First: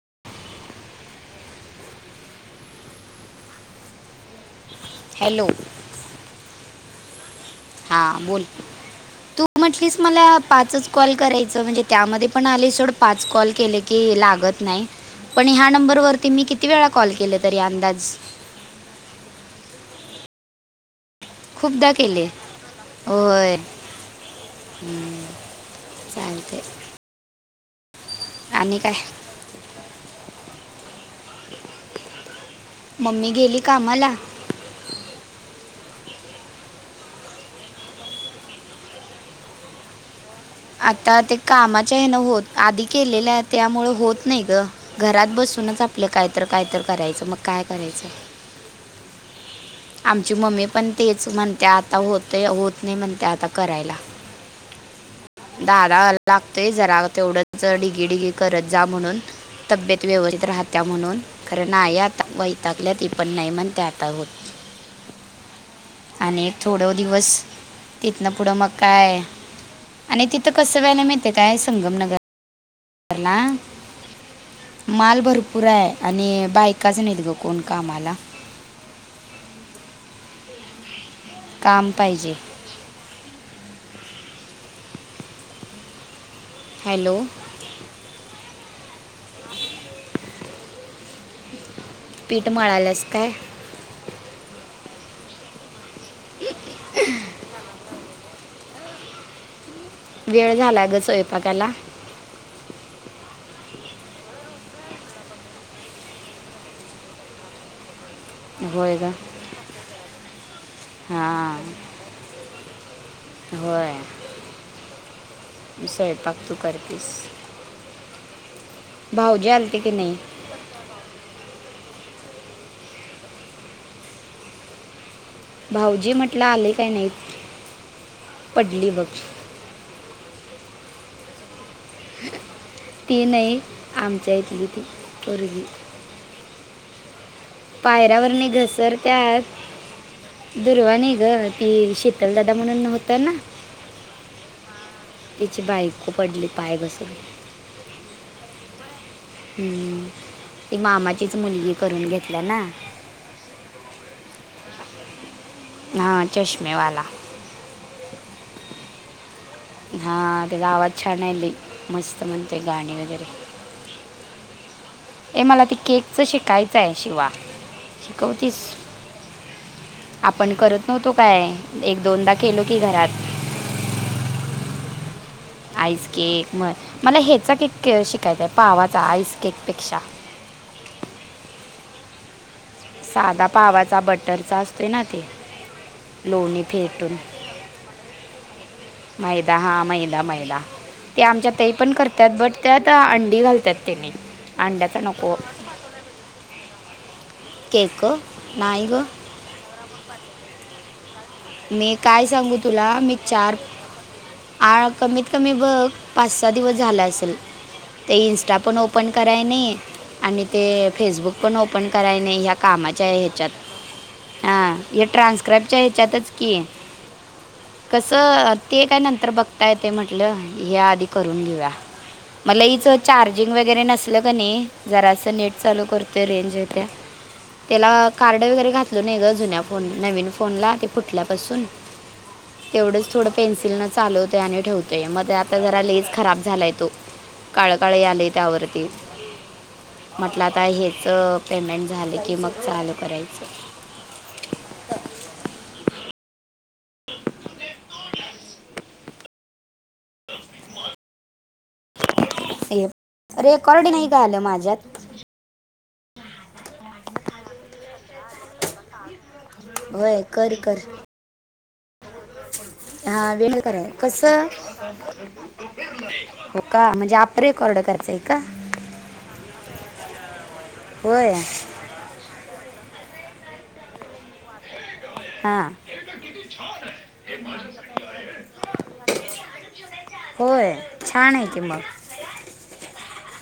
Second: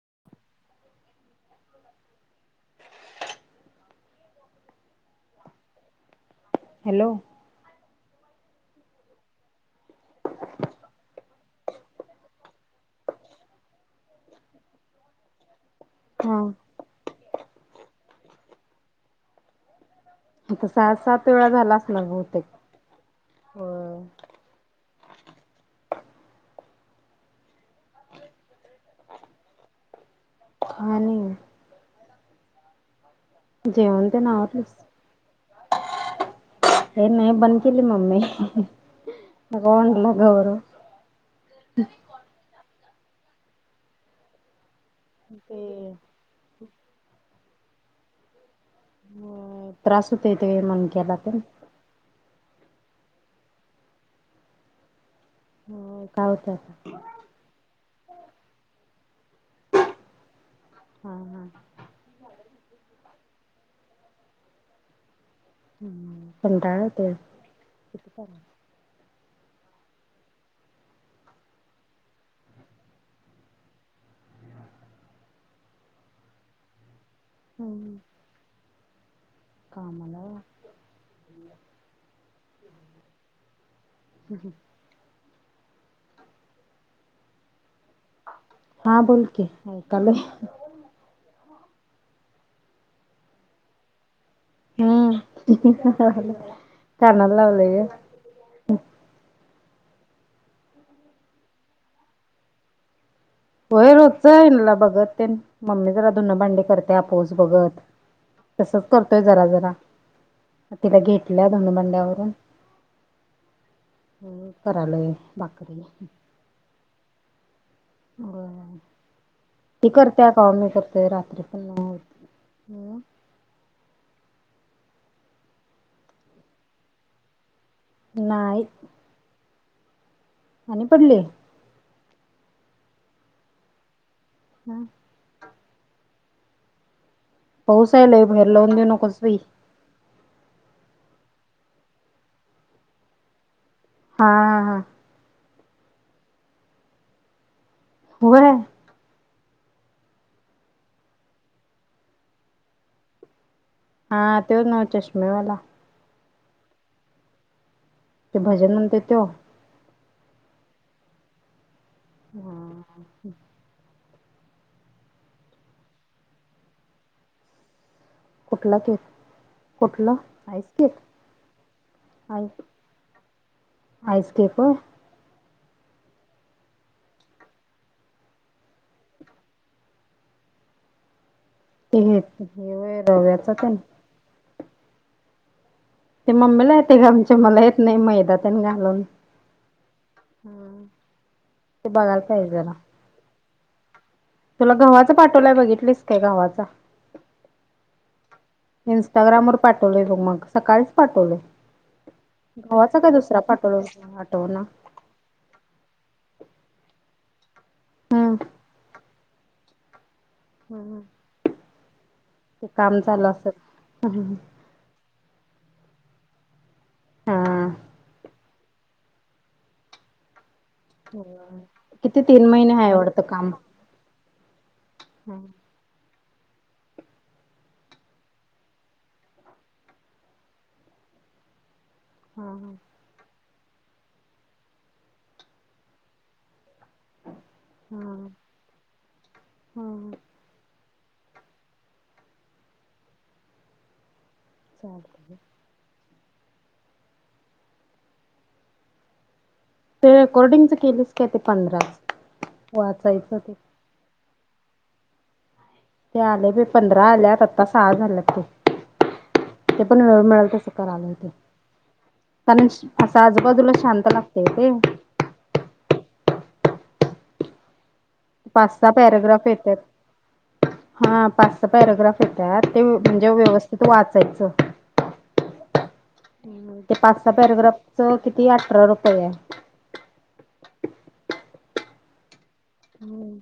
[inaudible] Hello. Hello. हा बोल. तू म्हटलीस मला पाचच कॉल करायच म्हणजे त्यामध्ये पण आले सोड पाच कॉल केले की. लागत नाही पण ह नंबर वरती हा मी किती वेळा कॉल केल तरी अंदाज. आता सहा-सात वेळा झाला अस खूपदा ना केले बहुतेक हो. ह चालते. आणि काय. खणी. मम्मी गेली जेवण कामाला ते नावतच. हे नाही बन केली मम्मीण ना. आता ते कामाच्या हे ना होत आधी केलेल्या त्यामुळे होत नाही ग. घरात बसूनच ते आपलं कायत कायत करायचं मग काय करायचं. हो आमची मम्मी पण तेच म्हणते आता होत. ते होत नाही म्हणते आता करायला. दहादाहा होय वला काय होतंय लागतोय आता जरा तेवढंच डिगी डिगी करत जा म्हणून. तब्येत व्यवस्थित राहत्या हा म्हणून हा खरं नाही आता. टाकल्या ती पण नाही म्हण त्या आता होत. हम्म आणि कंटाळा थोड येतोय दिवस किती तिथ काम ना आहे? पुढं मग काय. आणि तिथं कसं व्हायला मिळते काय संगमनगर. ला माल भरपूर आहे आणि बायकाच नाही. जो कोण हम्म कामला. [inaudible] काम पाहिजे. हम् हम. हॅलो. हा बोल के हॅलो. पीठ मळालंस काय. हम्म काणालावल आहे. वेळ झाला ग स्वयंपाकाला. होय रोजचं आहेनला बघत ते मम्मी जरा दधनं भांडी करते आपोस बघत. तसच होय ग करतोय जरा जरा. ह तिला घेटलं हां दोन बंड्यावरून. होय कराले बाकरी. बस. हो ती की नाही करतेय का मी करतेय रात्री पण होत. हम. भाऊजी म्हटलं आले काय नाही पडली बघ. हनी पडले. ती नाही आमच्या इथली ती मुलगी. पाऊस आहे लय पायऱ्यावर बाहेर नि लावून देऊ घसर नकोस बाई त्यात दुरवानी. ग ती शतलदादा म्हणून होत ना हा हा हा तिची बायको पडली पाय बसली. हो. हम्म ती मामाचीच मुलगी करून घेतल्या ना. हा ते नाव चष्मेवाला. हां चष्मेवाला ते भजन म्हणते तो? हा त्याचा आवाज छान ये बई, मस्त म्हणते गाणे वैगरे. ए मला ते केकच शिकायचाये शिवा शिकवतीस? कुठला केक कुठलं आपण आईस करत केक नवतो काय एक दोनदा केलो की घरात. आईसकेक. आईस केक म मला ह्येचा केक शिकायचाय पावाचा आईस केक पेक्षा. [unintelligible] साधा रव्याचा तेन पावाचा बटरचा असतोय ना ते. ते लोणी मम्मीला येते ग फेटून आमचे मला येत नाही मैदात न घालून. ते मैदा हा मैदा मैदा ते आमच्या तइ पण बघायला करतात पाहिजे बट जरा त्या त अं डी घालतात तेने. तुला गव्हाच पाठोलाय बघितलीस काय गव्हाचा? केक नाही ग इंस्टाग्रामवर पाठवलेय बग मग सकाळीच पाठवलय. मी काय सांगू तुला गव्हाचा काय मी दुसरा चार पाठवलाय मला आठवना कमीत कमी बघ पाच सहा दिवस झाला असेल ते इन्स्टा पण ओपन कराय नई फेसबुक पण ओपन ह्या कामा काम चालू ह्याच्या असल ट्रानक्राबच्या ह्याच्यातच कि हा कस ते काय नंतर बघता येतय म्हटल आधी करून घेउया, किती तीन मनल महिने हिच हाय वाटतं काम चार्जिंग वगरे नसल जरास हा नेट चालू कर तेला रेंज येते, त्याला कार्ड वगैरे घातल नाही ग जुन्या फोन, नवीन फोनला फूटल्यापासून हा हा तेवढच थोड पेन्सिल न चालवतय आणि ठेवतोय मध्ये आता जरा लइच खराब झालाय तो. काळ काळे आलय त्यावरती हा म्हटला आता हेच अ पेमेंट झाल की मग चालू करायच. [unintelligible] ते रेकॉर्डिंगच केलेत काय ते पंधरा वाचायच ते? [unintelligible] आल माझ्यात ते आले ब पंधरा आल्यात, आता सआ झाल्यात ते. ते पण होय वेळ मिळाल कर तस कर कराव लागत. कारण अस हा वेळ आजूबाजूला कर शांत लागतेय कसं ते. हो का म्हणजे आप रेकॉर्ड करायचय. पाच सा पॅराग्राफ येतात हा होय पाच स पॅराग्राफ येतात ते. म्हणजे व्यवस्थित वाचायच. [unintelligible] ते पाच सा पॅरग्राफच किती अठरा रुपये ये. होय, छान ये की मग. हम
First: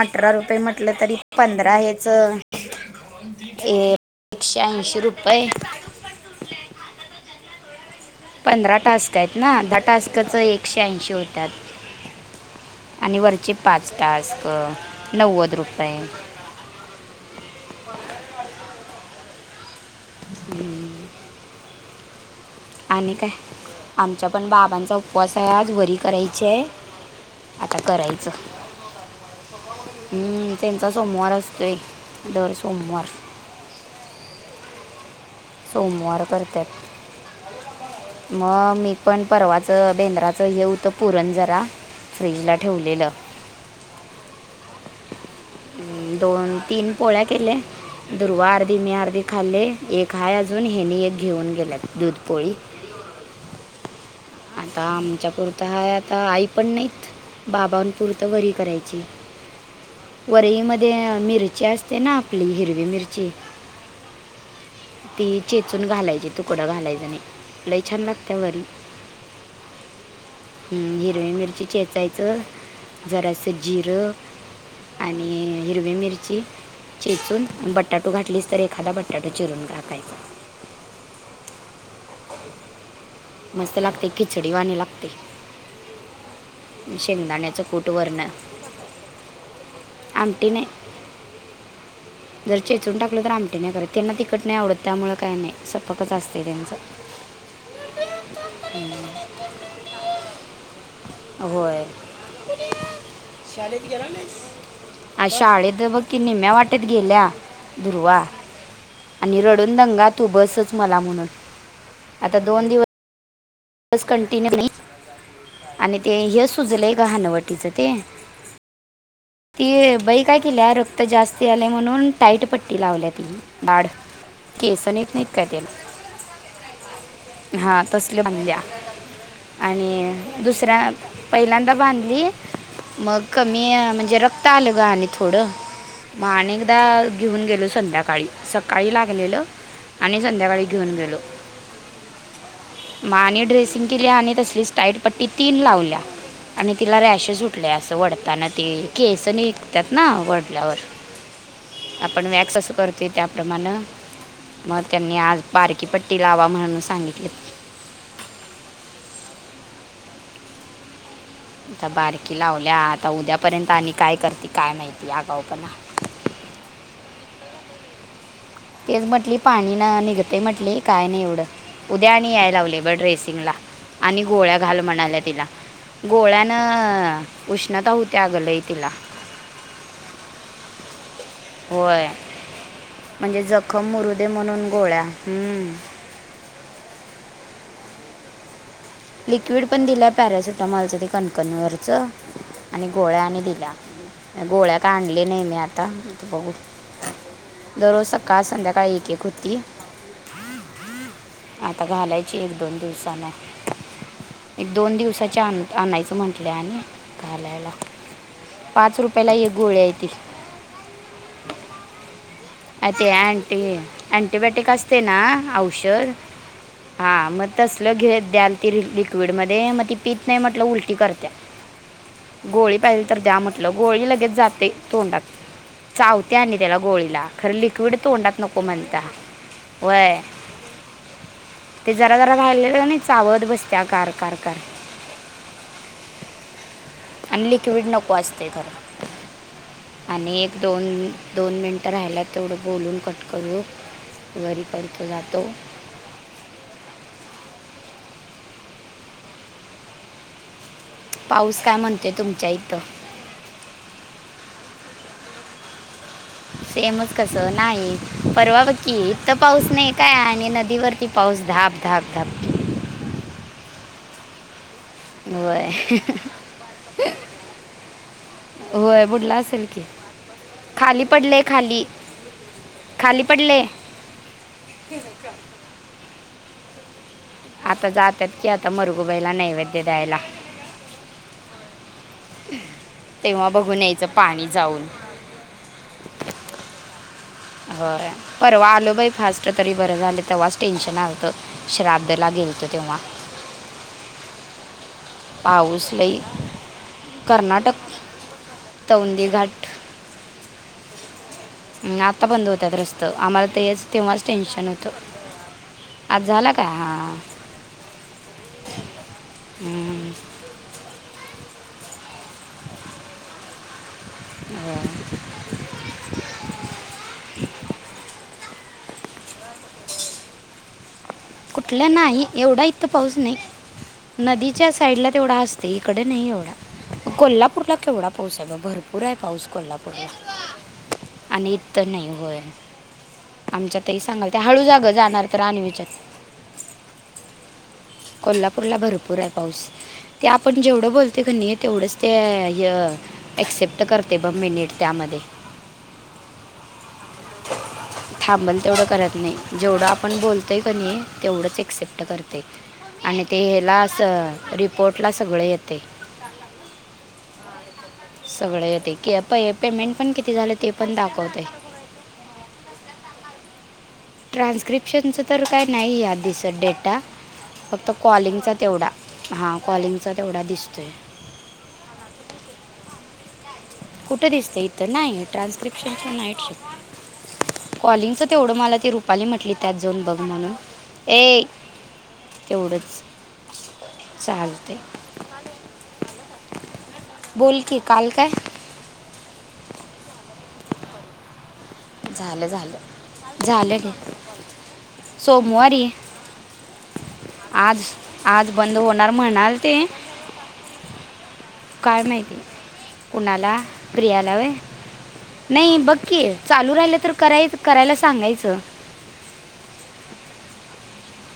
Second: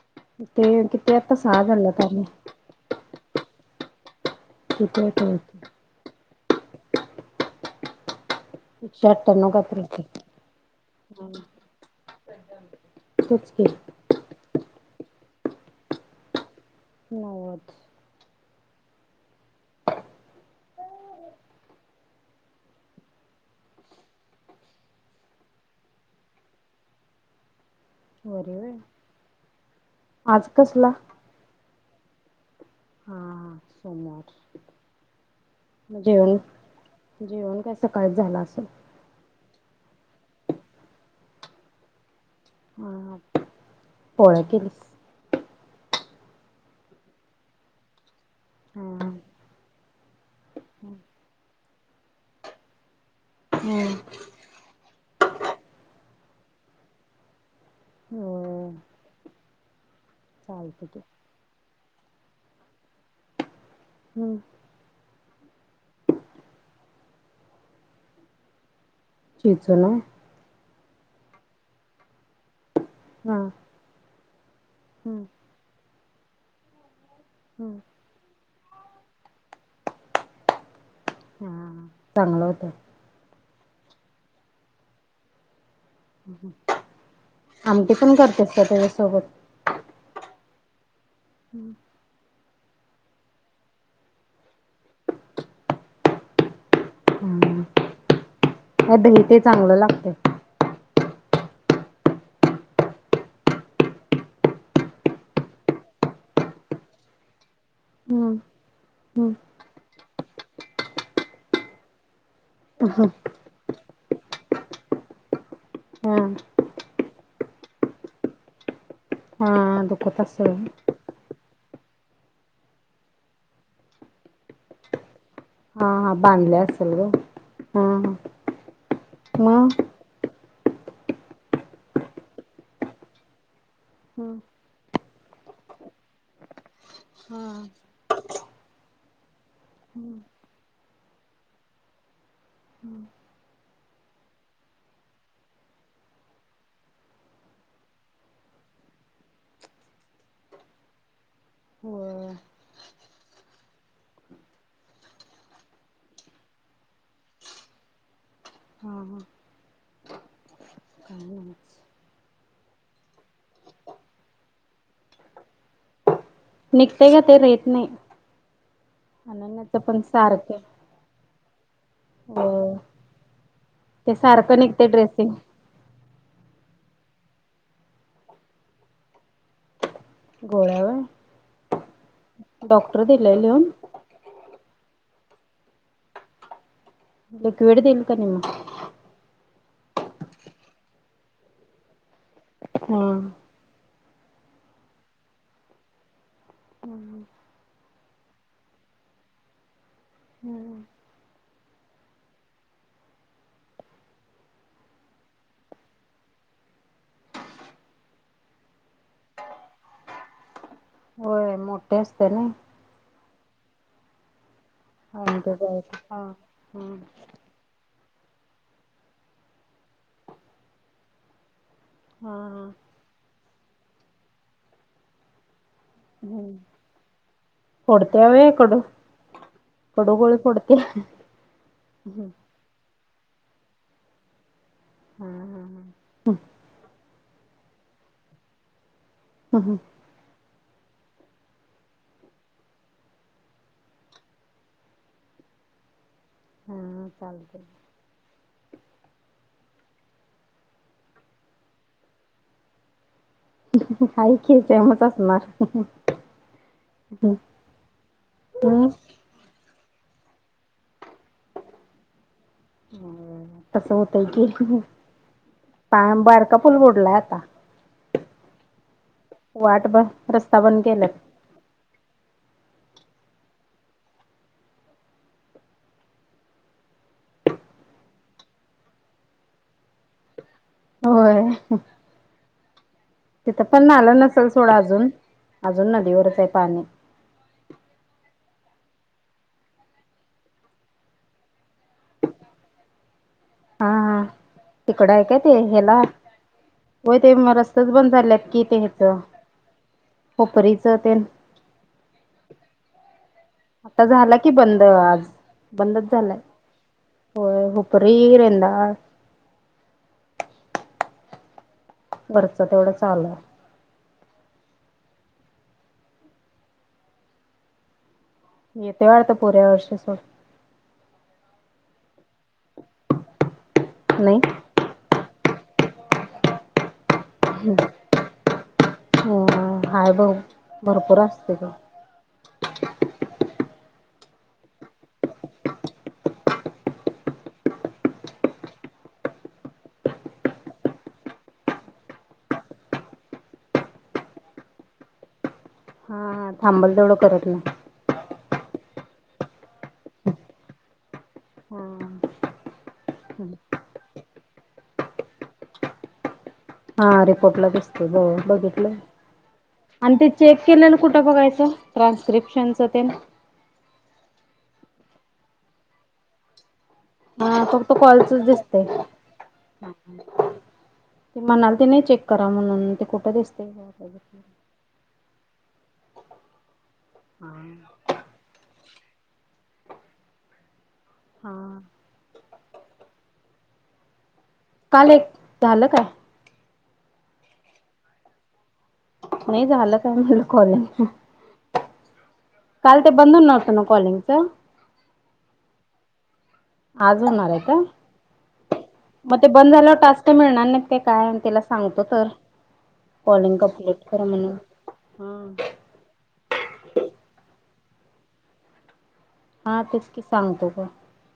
अठरा रुपये ते म्हटलं किती तरी आता सहा पंधरा हेच जाल्यतन. ए, एकशे ऐंशी रुपये. होते पंधरा एकशे टास्क आहेत अठ्ठ्याण्णव ना? दा काहीतरी होते टास्कच एकशे ऐंशी होत्यात. आणि तेच वरचे की पाच टास्क नव्वद रुपये. नवद. हम्म. आणि काय आमचा पण बाबांचा उपवास ये आज वरी करायची ये. आता करायच वर होय आज हम्म कसला त्यांचा सोमवार असतोय दर सोमवार. हा सोमवार सोमवार जेवण जेवण काय सकाळीच करत्यात झालं असेल मग मी पण परवाच बेंद्राचं हे होत पुरण जरा फ्रीजला ठेवलेल. हा पोळ्या केलीस दोन, तीन पोळ्या केल्या. दुर्वा अर्धी, हो मी अर्धी खाल्ले एक हा अजून हेनी एक घेऊन गेलेत. दुधपोळी. हम्म आता आमच्या पुरत हा आता आई पण नाहीत बाबांपुरतं वरी करायची चालत वरईमध्ये मिरची असते. ते ना आपली हिरवी मिरची. हम्म. ती चेचून घालायची तुकडं घालायचं नाही लय छान लागत वरी. चीच ना. हम् हिरवी मिरची चेेचायचं हा जरासं जिरं. हा आणि हिरवी मिरची चेचून बटाटू घातलीस तर एक. खड बटाट चुरण काकाय. हा चांगलं होत. मस्त लागते खिचडीवाणी लागते. शेंगदाण्याचं कूट आमटी पण वर्ण. करतेस का त्याच्यासोबत [inaudible] आंटी ने. हम्म. जर चेचून टाकलं तर आमटे नाही करत त्यांना तिकट नाही आवडत त्यामुळे काय नाही सपकच असते त्यांचं. ह अद मी ते चांगलं लागत. होय. अआज शाळेत बघ की निम्या वाटेत गेल्या दुर्वा. आणि रडून दंगा तू बसच मला म्हणून आता दोन दिवस. ह हा. स कंटिन्यू आणि ते हा हे सुजलंय का हानवटीच ते. ती हा दुखत बाई काय असेल कि ल रक्त जास्ती आले. म्हणून टाईट पट्टी लावल्या ती दढ केसन येत नाहीत काय त्याला. हा हा बांधले असेल ग हां हा. तसले बांधल्या मग आणि दुसऱ्या पहिल्यांदा बांधली. मग कमी म्हणजे रक्त आलं ग आणि थोडं. मग आनिऐकदा घेऊन हा गेलो संध्याकाळी सकाळी लागलेलं. आणि संध्याकाळी घेऊन गेलो मानी. ड्रेसिंग केल्या आणि तसलीस टाईट पट्टी तीन लावल्या. आणि तिला रॅश सुटलेय असं वडताना त केस निघतात ना वडल्यावर. आपण होय हा वॅक्स असं करतोय त्याप्रमाण. मग त्यांनी आज बारकी पट्टी लावा म्हणून सांगितले. हा काय नाही आता बारकी लावल्या आता उद्यापर्यंत आणि काय करते काय माहिती अगा पण. [inaudible] निघतय का ते राेत नाही. तेच म्हटली पाणी अनन्याच ना पण निघत सारखं म्हंटली काय नाही एवढं. उद्या आणि याय हो लावले बड रेसिंगला ते आणि गोळ्या सारखं घाल निघते म्हणाल्या ड्रेसिंग तिला. गोळ्यानं उष्णता होत्या अगलय तिला. होय. होय म्हणजे लिहून जखम मुरुदे म्हणून गोळ्या. हम्म. लि कविडदल का निम. लिक्विड पण दिलाय पॅरासिटामॉलच ते कणकणवरच. आणि गोळ्या हम्म. आणि दिल्या गोळ्या का आणली नाही मी आता. बघ दररोज सकाळ संध्याकाळी एक एक होती. हम्म. आता घालायची एक दोन दिवसाना. एक दोन दिवसाच्या आणायचं म्हंटलं आणि घालायला. पाच रुपयाला एक गोळ्या ते. होय मोठे असते ना. अंटंटीबायोटिक. ना अँटीबायोटिक औषध हा हम्म हा मग तसलं घे. द्याल ती लिक्विड मध्ये मग ती पीत नाही म्हटलं उलटी करते. हा हा गोळी पाहिली तर द्या म्हटलं गोळी लगेच जाते तोंडात. चावत्या हम्म आणि त्याला गोळीला. खरं लिक्विड फोडत्या तोंडात व्हय नको कडू म्हणता कडू वय. गोळी फोडत्या ते जरा हम्म जरा ऱ्हायलेलं नाही चावत बसत कार कार कर. हम. आणि लिक्विड नको असते खर हा हम्म. आणि. दोन दोन मिनटं राहाला तेवढं बोलून कट करू. घरी परतो जातो. हा चालते. पाऊस काय म्हणतोय तुमच्या इथं. आहे की सेमच असणार. सेमच कस हम्म नाही परवा बघ की इत पाऊस नाही. काय आणि नदीवरती पाऊस धाप धाप धाप. ह तस होतय की. वय. पा बारका पूल बुडलाय आता होय बुडला असेल की वाट ब रस्ता बंद खाली केल्यात पडलेय खाली. खाली पडले. आता जातात की आता मुरगूबाईला नैवेद्य द्यायला. होय. तेव्हा तिथं बघून पण यायचं आलं पाणी नसेल सोडा जाऊन अजून अजून नदीवरच आहे पाणी. होय परवा. आलो बाई फास्ट तरी बरं झालं तेव्हाच टेन्शन आलतं श्रा्धला गेलतो तेव्हा. हा हा तीकड ऐ काय ते पाऊस हेला. लई होय ते कर्नाटक रस्ताच बंद झालेत कि ते हित तौंदी घाट हूपरीच तेन. हम् आता बंद होत रस्त आम्हाला. तेच आता तेव्हाच झाला कि टेन्शन बंद होतं आज. बंदच आज झालंय झाला का हां होय हूपरी, रेंदाल. हम्म. वरच तेवढं चालंय. ह. [unintelligible] येते वाडत पुऱ्या वर्षी सोड. कुठला नाही एवढा इतथं पाऊस नाही नाही नदीच्या साईडला तेवढा असत. ते ईकड नाही एवढा. कोल्हापूरला केवढा पाऊस आहे बग भरपूर आहे अ पाऊस कोल्हापूरला. हाय बघ भरपूर आणि असते ते इत नाही होय आमच्यात. तरी सांगाल त्या हळू जागं जाणार तर आणवीच्यात. कोल्हापूरला भरपूर आहे पाऊस. ते आपण जेवढं बोलते किनाई तेवढंच ते एक्सेप्ट करते बग मिनिट त्या मध्ये हा थांबल तेवढ थांबल तेवढं करत. नाही जेवढं आपण बोलतोय की नी तेवढंच एक्सेप्ट करतय. आणि ते हेला अस रिपोर्ट ला सगळ येतय. हा रिपोर्टला दिस. बघितलं येते की पे पेमेंट पण आणि ते किती झालं चेक केलं पण ना कुठं दाखवते बघायचं ट्रान्स्क्रिप्शनच. तेन. ट्रान्स्क्रिप्शनचं तर काय नाही दिसत डेटा. हा फक्त कॉलचच कॉलिंगचा तेवढा दिसतंय हा कॉलिंगचा तेवढा दिसतोय. ते म्हणाल ते नाही चेक करा म्हणून ते कुठे दिस. कुठं दिसतं इथं नाही ट्रान्स्क्रिप्शनच्या नाईट शिफ्ट. कॉलिंगच तेवढं मला ते पाली म्हटली त्यात जाऊन बघ म्हणून. ए तेवढंच चाल काल एक झालं काय? बोल की काल काय? नाही झालं काय म्हनल कॉलिंग झालं काल ते बंद झालं नव्हतं झालं ना ग कॉलिंगच सोमवारी. आज होणार आहे का? आज आज बंद होणार मग ते म्हणाल बंद झाल्यावर टास् मिळणार नाही ते काय त्याला सांगतो काय तर माहिती कुणाला, कॉलिंग कम्प्लीट कर प्रियाला व्हय म्हणून ह नाही बघकी चालू राहिलं तर करायच करायला सांगायचं? हा तेच की सांगतो ग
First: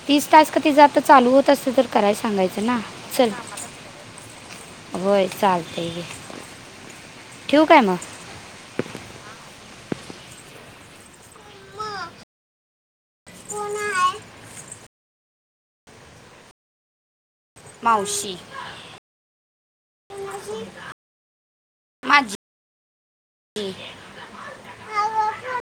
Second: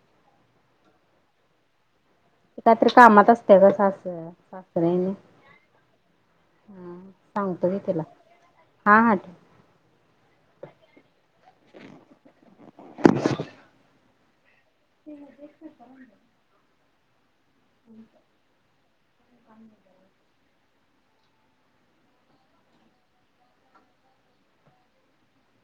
तीस टास्क तीच जर आता चालू होत असते तर करायला ते सांगायचं ना काहीतरी कामात चल असते का सास सासऱ्या होय चालतंय हा ठेवू सांगतो की काय तिला मग हा हा ठ कोण हाय [inaudible] मावशी [inaudible] माझी हा